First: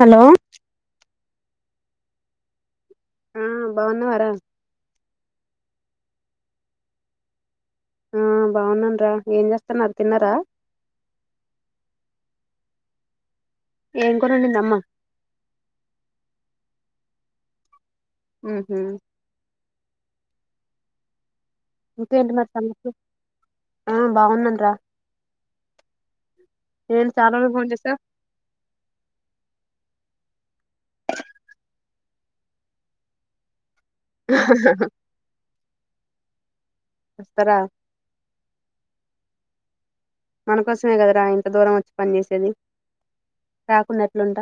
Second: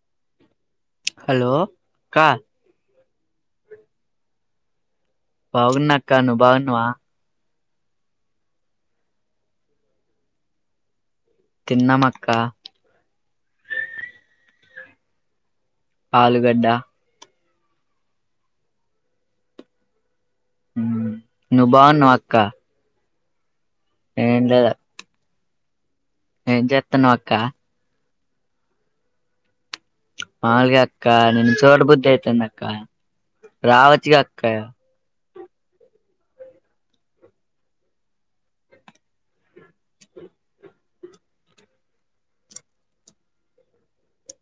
Hello hello అక్కా ఆ బావున్నావా రా బాగున్నా అక్క నువ్వు బాగునవా ఆ బాగున్నానురా ఏం చేస్తాన్నారు తిన్నారా తిన్నామక్క ఏం కూర వండింది అమ్మ ఆలుగడ్డ ఊహూ నువు బావున్నావా ఇంకేంటి అక్క మరి సంగతులు ఆ ఏం బావున్నాను లేదు రా ఏం నేను చేత్తన్నావ్ చాలా అక్కా రోజులకు ఫోన్ చేసావ్ మామూలుగా అక్క నిన్ను చూడబుద్ధ అయితంద అక్క రావచ్చుగా అక్కా వస్తరా మనకోసమే కదరా ఇంత దూరం వచ్చి పనిచేసేది రాకుండ ఎట్లుంట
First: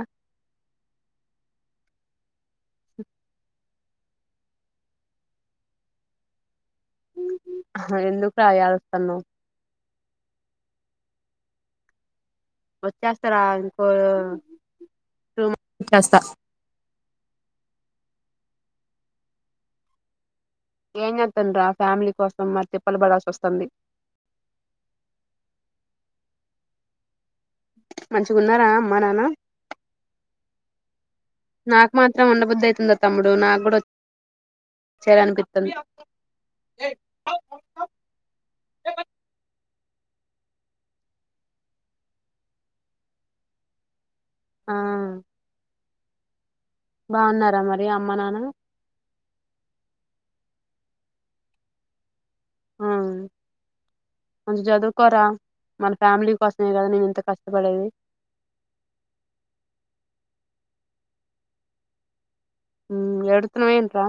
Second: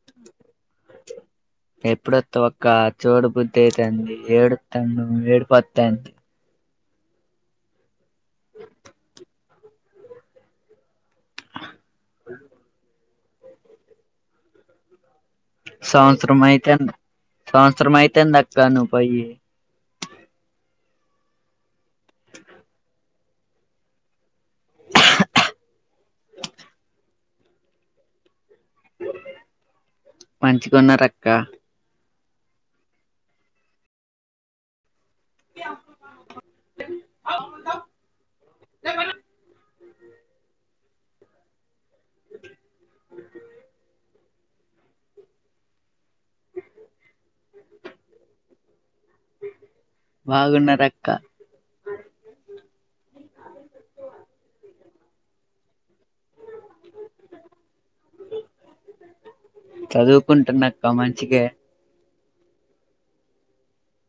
ఎప్పుడొత్తవక్కా చూడ బుద్ధి అయితంది ఏడుత్తాను ఏడుపొత్తాంది అహ ఎందుకు రా ఏడవటం నువ్వు చేస్తారా ఇంకో టూ చేస్తా సంవత్సరమైతుంది సంవత్సరం అయితందక్కా నువ్ పొయ్యి ఏంజేత్తను రా ఫ్యామిలీ కోసం మరి తిప్పలు పడాల్సి వస్తుంది మంచిగా ఉన్నారా అమ్మా నాన్న మంచిగున్నారక్క నాకు మాత్ త్రం ఉండబుద్దు అయితుందా తమ్ముడు నాకు కూడా వచ్చేయాలనిపిత్తంది అ ఆ బాగున్నారా మరి అమ్మ నాన్న బాగున్నా రక్క ఆ కొంచెం జదువుకోరా మన ఫ్యామిలీ కోసమే కదా నేను ఇంత కష్టపడేది కుంటున్నాక్క మంచిగే హ్మ్ ఏడుత్తున్నవేంటిరా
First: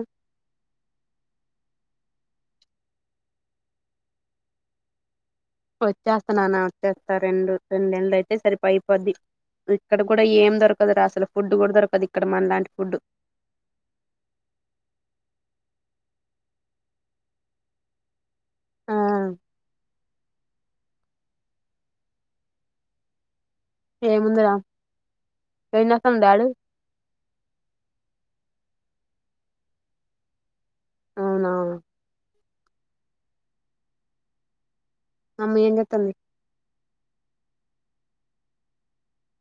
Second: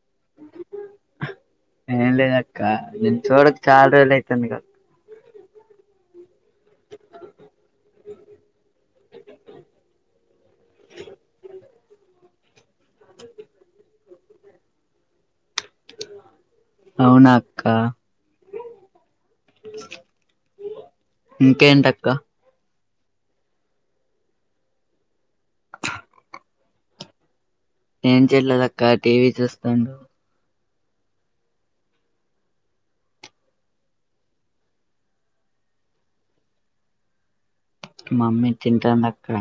ఏం లేద అక్క నిన్ చూడక చాల రోజులయితందిగా వచ్చేస్తాన్నన వచ్చేస్తా రెండు రెండు నెలలైతే సరిపో అయిపోద్ది ఇక్కడ కూడా ఏం దొరకదురా అసలు ఫుడ్ కూడా దొరకదు ఇక్కడ మనలాంటి ఫుడ్డు అవునా అక్క ఆ ఇంకేేంటక్క ఏ ముందరా ఏం చేస్తన్నాడు డాడీ ఏం చేయట్లేదక్కా టీవీ చూస్తాండు అవునా ఏం చేతంది మమ్మీ తింటాంది అక్కడ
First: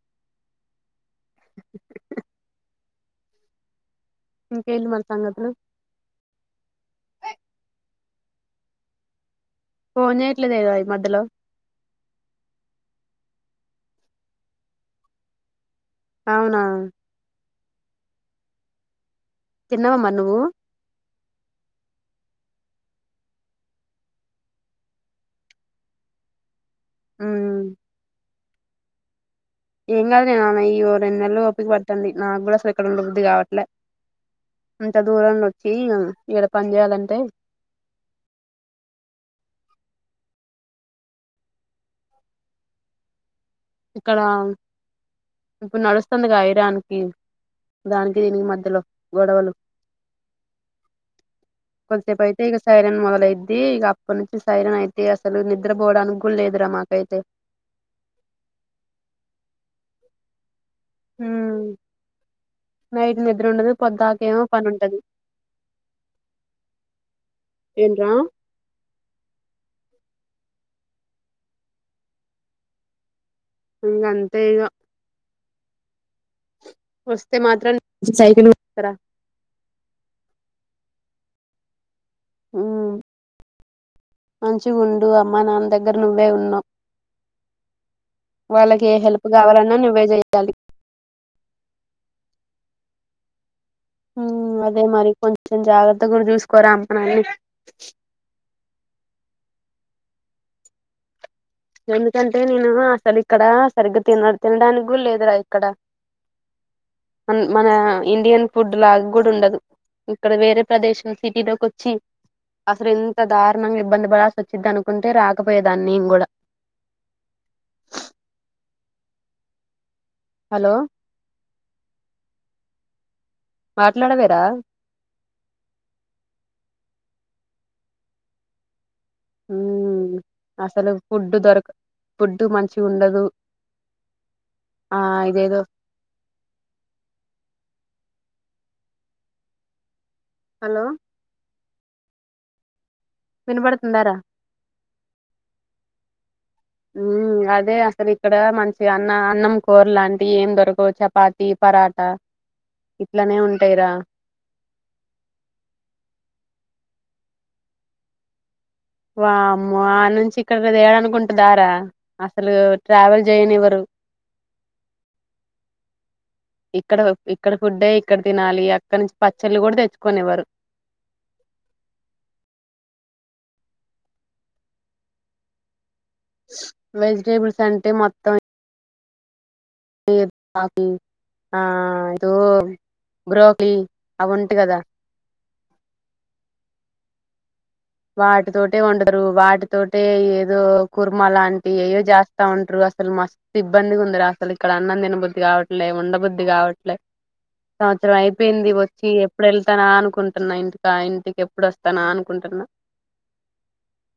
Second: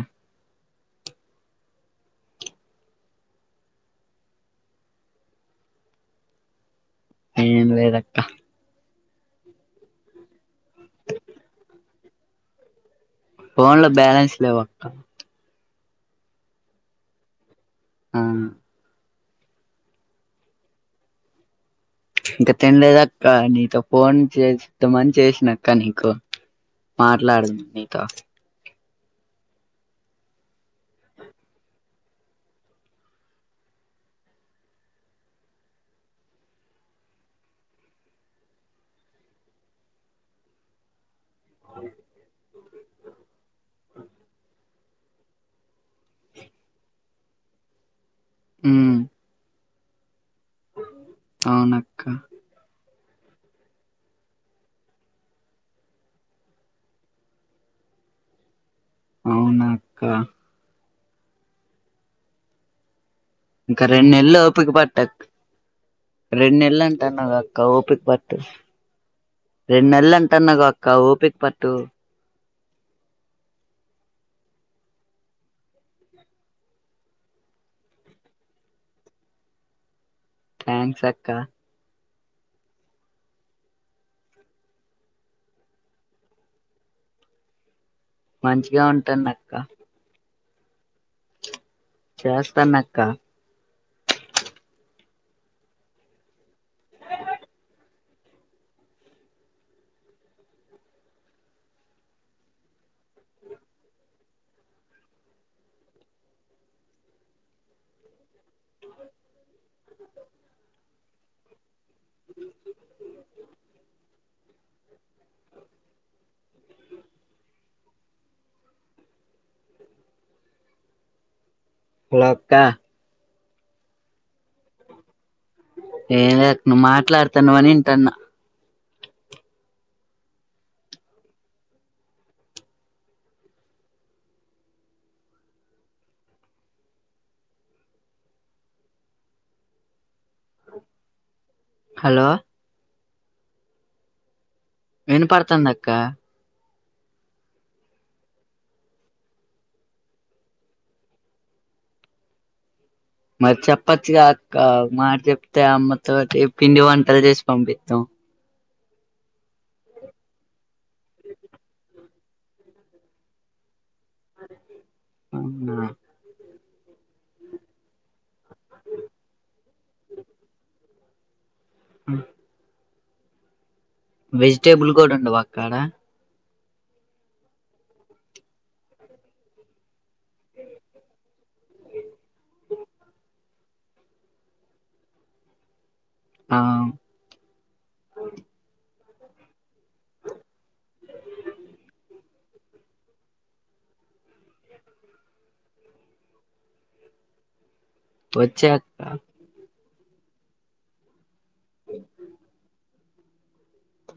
ఏందీ మరి సంగతులు ఏం లేదు అక్క పని చేయట్లేదా ఇగ మధలో ఫోన్ లో బ్యాలెన్స్ లేవక్క అవునా హ్మ్ తిన్నావా మరి నువ్వు ఇంకా తినలేదక్క నీతో ఫోన్ చేస్తమని చేసినక్క నీకు మాట్లాడను ఉమ్, నీతో ఏం కాదు లే నాన్న ఈ ఓ రెండు నెలలు ఓపిక పట్టండి నాకు కూడా అసలు ఇక్కడ ఉండా బుద్ధి కావట్లే ఇంత దూరంలో వచ్చి ఇడ పని చేయాలంటే హ్మ్ ఇక్కడ ఇప్పుడు నడుస్తుంది గా యైదానికి దాన్ ఈ మధ్యలో ఉమ్ గొడవలు అవునక్క కొది సేపు అయితే ఇగ సైరన్ మొదల్ అయిదీ ఇక అప్పటి నుంచి సైరన్ అయితే అసలు నిద్రపోవడానికి కూడా లేదురా మాకైతే అవునా అక్క మ్మ్ రొండు నెలలు ఓపిక పట్టు అక్ రొండు నెలలు అంటున్నావ్ గా అక్క ఓపిక ఏంట్రా పట్టు నేలన్ ట్టన్నగా అక్క ఓపిక పట్టు అంతే ఇగా అయితే మాత్రం సైరన్ వేస్తారా థ్యాంక్స్ అక్క ఆ మంచిగుండు అమ్మ నాన్న దగ్గర నువ్వే ఉన్నావ్ మంచిగా వాళ్ళకి ఏ హెల్ప్ ఉంటానక్క కావాలన్నా నువ్వే చెయాలి చేస్తానా అక్క అదే మరి కొంచెం జాగ్రత్త కూడా చూసుకోరా అమ్మనాన్నని ఎందుకంటే నేను అసలు ఇక్కడ సరిగ్గా తిన తినడానికి కూడా లేదురా ఇక్కడ మన ఇండియన్ ఫుడ్ లాగా కూడా ఉండదు ఇక్కడ వేరే ప్రదేశం సిటీలోకి వచ్చ అసలు ఇంత దారుణంగా ఇబ్బంది పడాల్సి వచ్చింది అనుకుంటే రాకపోయే దాన్ని నేను కూడా హలో అక్క మాట్లాడవే రా ఏం లే అక్క నువ్వు మాట్లాడుతానువని వింటాన్నా మ్మ్ అసలు ఫుడ్డు దొరక ఫుడ్డు మంచిగా ఉండదు ఆ ఇదేదో ఆ హలో వినబడుతుందారా వినుపడుతాంది అక్క మ్మ్ అదే అసలు ఇక్కడ మంచిగా అన్న అన్నం కూర లాంటి ఏం దొరకవు చపాతి పరాటా ఇట్లనే ఉంటాయిరా చప్పచుగా అక్క ఓక మాట చెప్తే అమ్మతోటి పిండి వంటలు చేసి పంపిస్తాం వామ్మో ఆడి నుంచి ఇక్కడే అనుకుంటుందా రా అసలు ట్రావెల్ చేయనివ్వరు అవునా ఇక్కడ ఇక్కడ ఫుడ్డే ఇక్కడ తినాలి అక్కడ నుంచి పచ్చళ్ళు కూడా తెచ్చుకొనివ్వరు ఆ వెజిటేబిల్ కూడా ఉండవా అక్కడ వెజిటేబుల్స్ అంటే మొత్తం ఏ పాకి ఆ దో బ్రోక్లీ అవి ఉంట కదా ఆ వాటితోటే వండు వాటితోటే ఏదో కూర్మ లాంటి ఏయో చేస్తా ఉంటారు అసలు మస్త్ ఇబ్బందిగా రు అసలు ఇక్కడ అన్నం దినబుద్ధి కావట్లే ఉండబుద్ధి కావట్లే సంవత్సరం వచ్చే అయిపోయింది అక్క వచ్చి ఏప్రిల్ తనా అనుకుంటున్నా ఇంటికా ఇంటికి ఎప్పుడు వస్తానా అనుకుంటున్నా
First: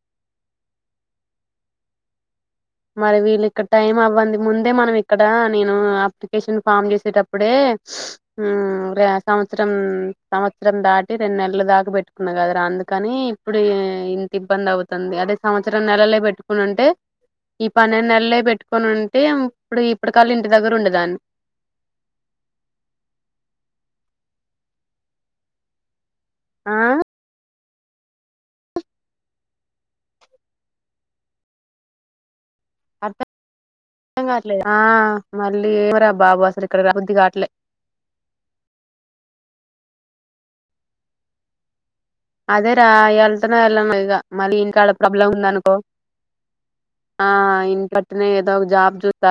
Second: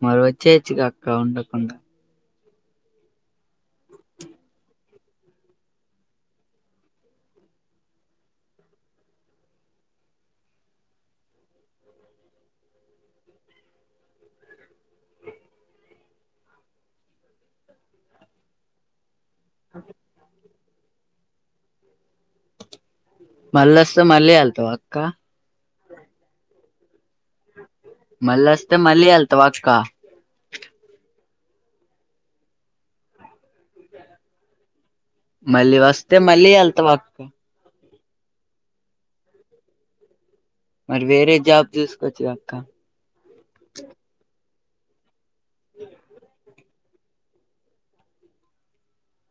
మళ్ళ వచ్చేయచ్చుగా అక్క ఉండకుండా మరి వీళ్ళు ఇక్కడ టైం అవ్వంది ముందే మనం ఇక్కడ నేను అప్లికేషన్ ఫామ్ చేసేటప్పుడే సంవత్సరం సంవత్సరం దాటి రెండు నెలలు దాకా పెట్టుకున్నా కదా అందుకని ఇప్పుడు ఇంత ఇబ్బంది అవుతుంది అదే సంవత్సరం నెలలే పెట్టుకునింటే ఈ పన్నెండు నెలలే పెట్టుకొని ఉంటే ఇప్పుడు ఇప్పుడు కల్ ఇంటి దగ్గరుండే దాన్ని మళ్ళోస్తే మళ్ళీ వెళ్తావ అక్క ఆ మళ్ళీ వస్తే మళ్ళీ వెళ్తావా అక్క అర్థం కావట్లేదు ఆ మళ్ళీ మళ్ళీరా వస్తే బాబు మళ్ళీ అసలు ఇక్కడ వెళ్తావా రాబుద్ది అక్క కాట్లే మరి వేరే జాబ్ చూసు అదే రా ఎళ్తున్నా ఎళ్ళనో ఇగ మళ్ళీ ఇంకా అక్కడ ప్రాబ్లం ఉందనుకో ఆ ఇన్నికట్నే ఏదో ఒక జాబ్ చుత్త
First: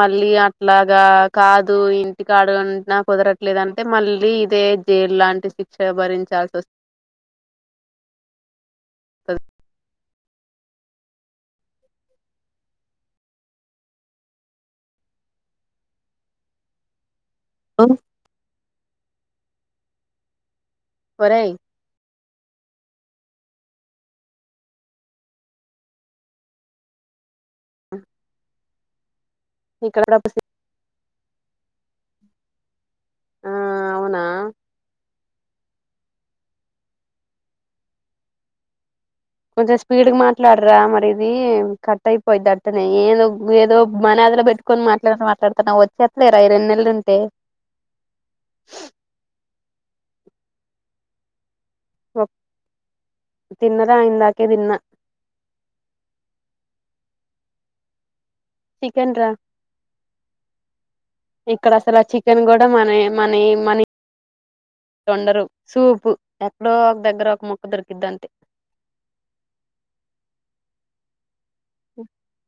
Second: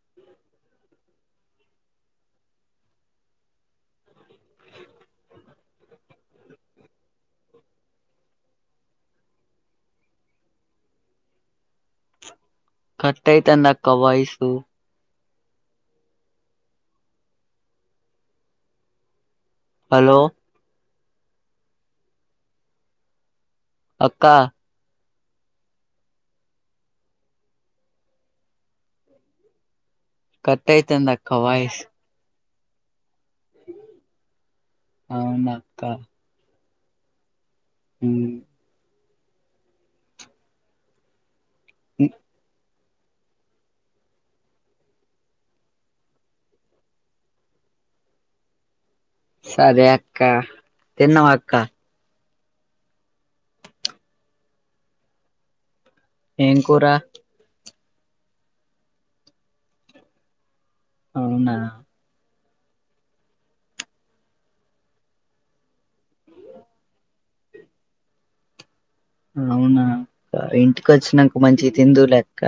మళ్ళీ అట్లాగా కాదు ఇంటి కాడుకున్నా కుదరట్లేదంటే మళ్ళీ ఇదే జైల్ లాంటి శిక్ష భరించాల్సి వస్ అ కట్టయితాంది అక్క వాయిస్ ఉ హలో ఒరేయ్ అక్క ఇక్కడ కట్టయితంది అక్క వాయిస్ ఆ అవునా అవునక్క ఉ కొంచెం స్పీడ్ గా మాట్లాడరా మరి ఇది కట్ అయిపోయిద్ది నేను ఏదో మనాదిలో పెట్టుకొని మాట్లాడు మాట్లాడుతున్నా వచ్చేట్లేరా ఈ రెండు నెల్లు ఉంటే [inaudible] సరే అక్క తిన్నవ అక్క తిన్నరా ఇందాకే తిన్న ఏం కూర చికెన్ రా అవునా ఇక్కడసల చి చికెన్ కూడా మనవి మనవి మనీ వండరు సూపు ఎక్కడో ఒక దగ్గర ఒక ముక్క దొరికిద్దంతే అవునా ఇంటికి వచ్చినంక మంచిగా తిందువులె అక్క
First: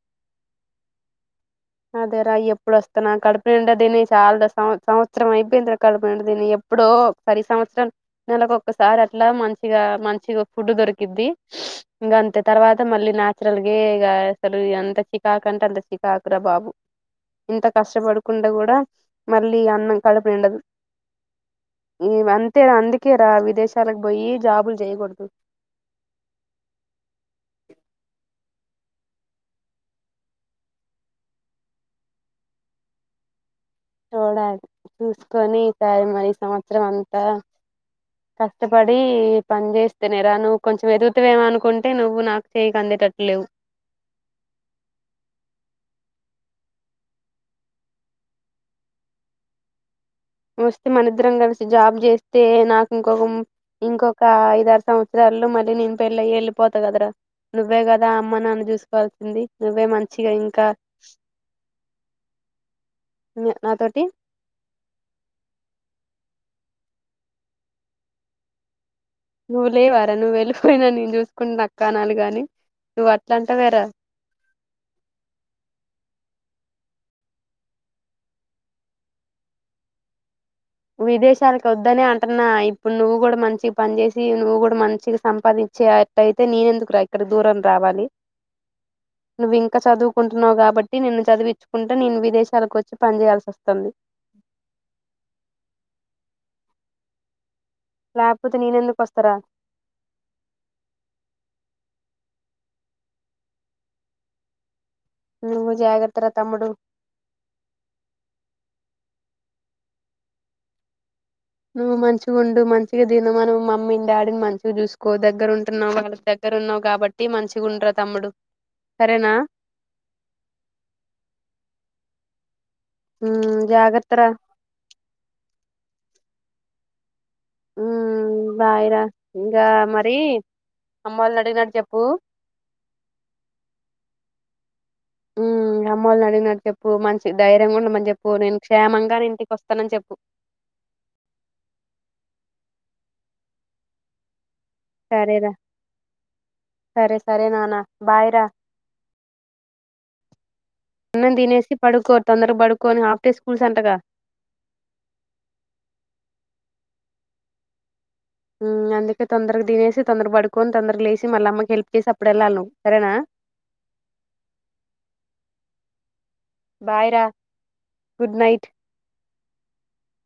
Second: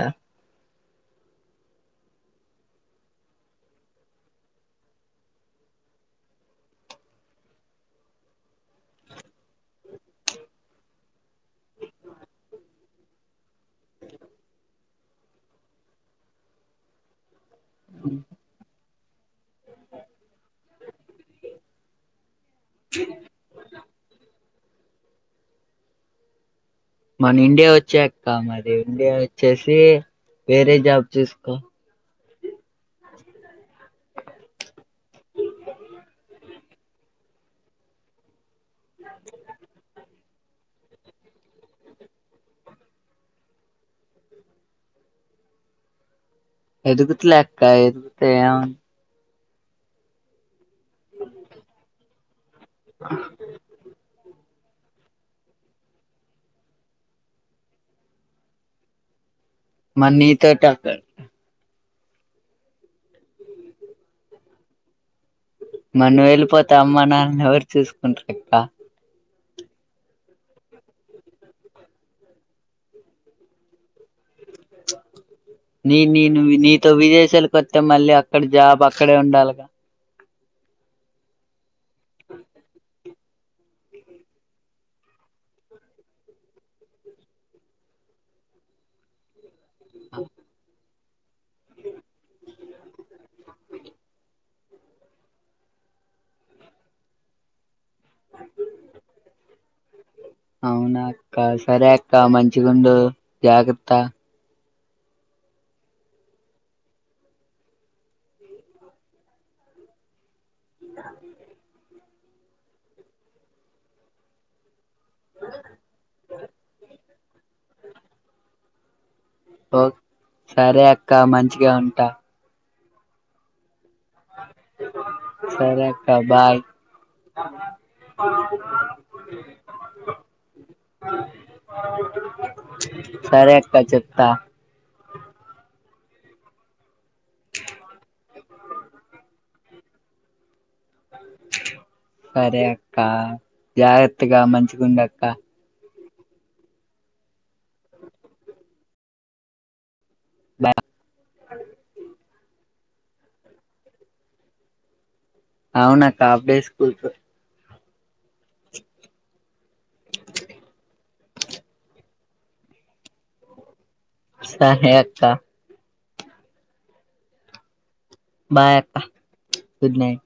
అదేరా ఎప్పుడు వస్తానా కడుపునిండా తిని చాలా సం సంవత్సరం అయిపోయిందిరా కడుపు నిండా తిని ఎప్ ఎప్పుడో ఒకసారి సంవత్సరం నెల కొక్కసారి అట్లా మంచిగా మంచిగా ఫుడ్ దొరికిద్ది. ఇంగా అంతే తర్వాత మళ్లీ న్యాచురల్ గే ఇగ అసలు అంత చికాకంటే అంత చికాక్ వద్దురా బాబు ఇంత కష్టపడుకుంట కూడా మళ్ళీ అన్నం కడుపునిండదు. ఈ అంతేరా అందుకే రా విదేశాలకు పోయి జాబులు చేయకుడుదు మన ఇండియా వచ్చేయక్క మరి ఇండియా వచ్చేసి వేరే జాబ్ చూసుకో చూడాలి చూసుకొని ఈసారి మరి సంవత్సరం అంతా కష్టపడి పని చేస్తేనే రా నువ్వు కొంచెం ఎదుగుతా వేమో అనుకుంటే నువ్వు నాకు చేయికి అందేటట్టు లేవు. [inaudible] ఎదుగుతలేె అక్క ఎదుగుతే ఏ నువ్వు స్తే మనద్దరం కలిసి జాబ్ చేస్తే నాకు ఇంకొక ఇంకొక ఐదారు సంవత్సరాల్లో మళ్ళీ నేను పెళ్ళి అయి వెళ్ళిపోతా కదరా, నువ్వే కదా అమ్మ నాన్న ని చూసుకోవాల్సింది. నువ్వే మరి మంచిగా ఇంకా నీతోటి అక్క హు నాతోటి మరి నువ్వు ఎళ్ళిపోతే అమ్మ నాన్నని ఎవరు చూసుకుంటారు అక్క. నువ్వు లేవరా నువ్వు ఎళ్ళిపోయినా నేను చూసుకుంట అక్క అనాలి కాని. నువ్వు అట్లా అంటావేరా నీ నీను నీతో విదేశాలకు వస్తే మళ్ళీ అక్కడ జాబ్ అక్కడే ఉండాలిగా. విదేశాలకు వద్దనే అంటున్నా ఇప్పుడు నువ్వు కూడా మంచిగా పని చేేసి నువ్వు కూడా మంచిగా సంపాదించేట్టయితే నేనెందుకురా ఇక్కడ దూరం రావాలి. నువ్వు ఇంకా చదువుకుంటున్నావు కాబ ట్టి నిన్ను చదివించుకుంట నేను విదేశాలకు వచ్చి పని చేేయాల్సి వస్తుంది. లేకపోతే నేనెందుకు వస్తారా అవునా అక్క సరే అక్క మంచిగుండు జాగ్రత్త. నువ్వు జాగ్రత్తరా తమ్ముడు. [unintelligible] నువ్వు మంచిగా ఉండు మంచిగా తిను మనం మమ్మీని డాడీని మంచిగా చూసు కో దగ్గర ఉంటున్నావు వాళ్ళ దగ్గర ఉన్నావు కాబట్టి మంచిగా ఉండ్రా తమ్ముడు. సరేనా ఓ సరే అక్క మంచిగా ఉంటా. హు జాగ్ర సరే అక్క బాయ్ బాయిరా ఇంకా మరి అమ్మ వాళ్ళు అడిగినటు చెప్పు సరే అక్క చెప్తా అమ్మోలను అడిగినట్టు చెప్పు, మంచి ధైర్యంగా ఉండమని చెప్పు, నేను క్షేమంగానే ఇంటికి వస్తానని చెప్పు. సరే అక్క జాగ్రత్తగా మంచిగా ఉండు అక్క సరేరా సరే సరే నానా బాయ్ రా. బాయ్ అన్నం తినేసి పడుకో తొందరగా పడుకోని హాఫ్ డే స్కూల్స్ అంటగా. అవునక్క హాఫ్ డే స్కూల్స్. ఉమ్ అందుకే తొందరగా తినేసి, తొందర పడుకొని, తొందర లేసి మళ్ళ అమ్మకి హెల్ప్ చేసి అప్పుడు వెళ్ళాలి నువ్వు సరేనా. సరే అక్క బాయ్ రా గుడ్ నైట్ బాయ్ అక్క గుడ్ నైట్.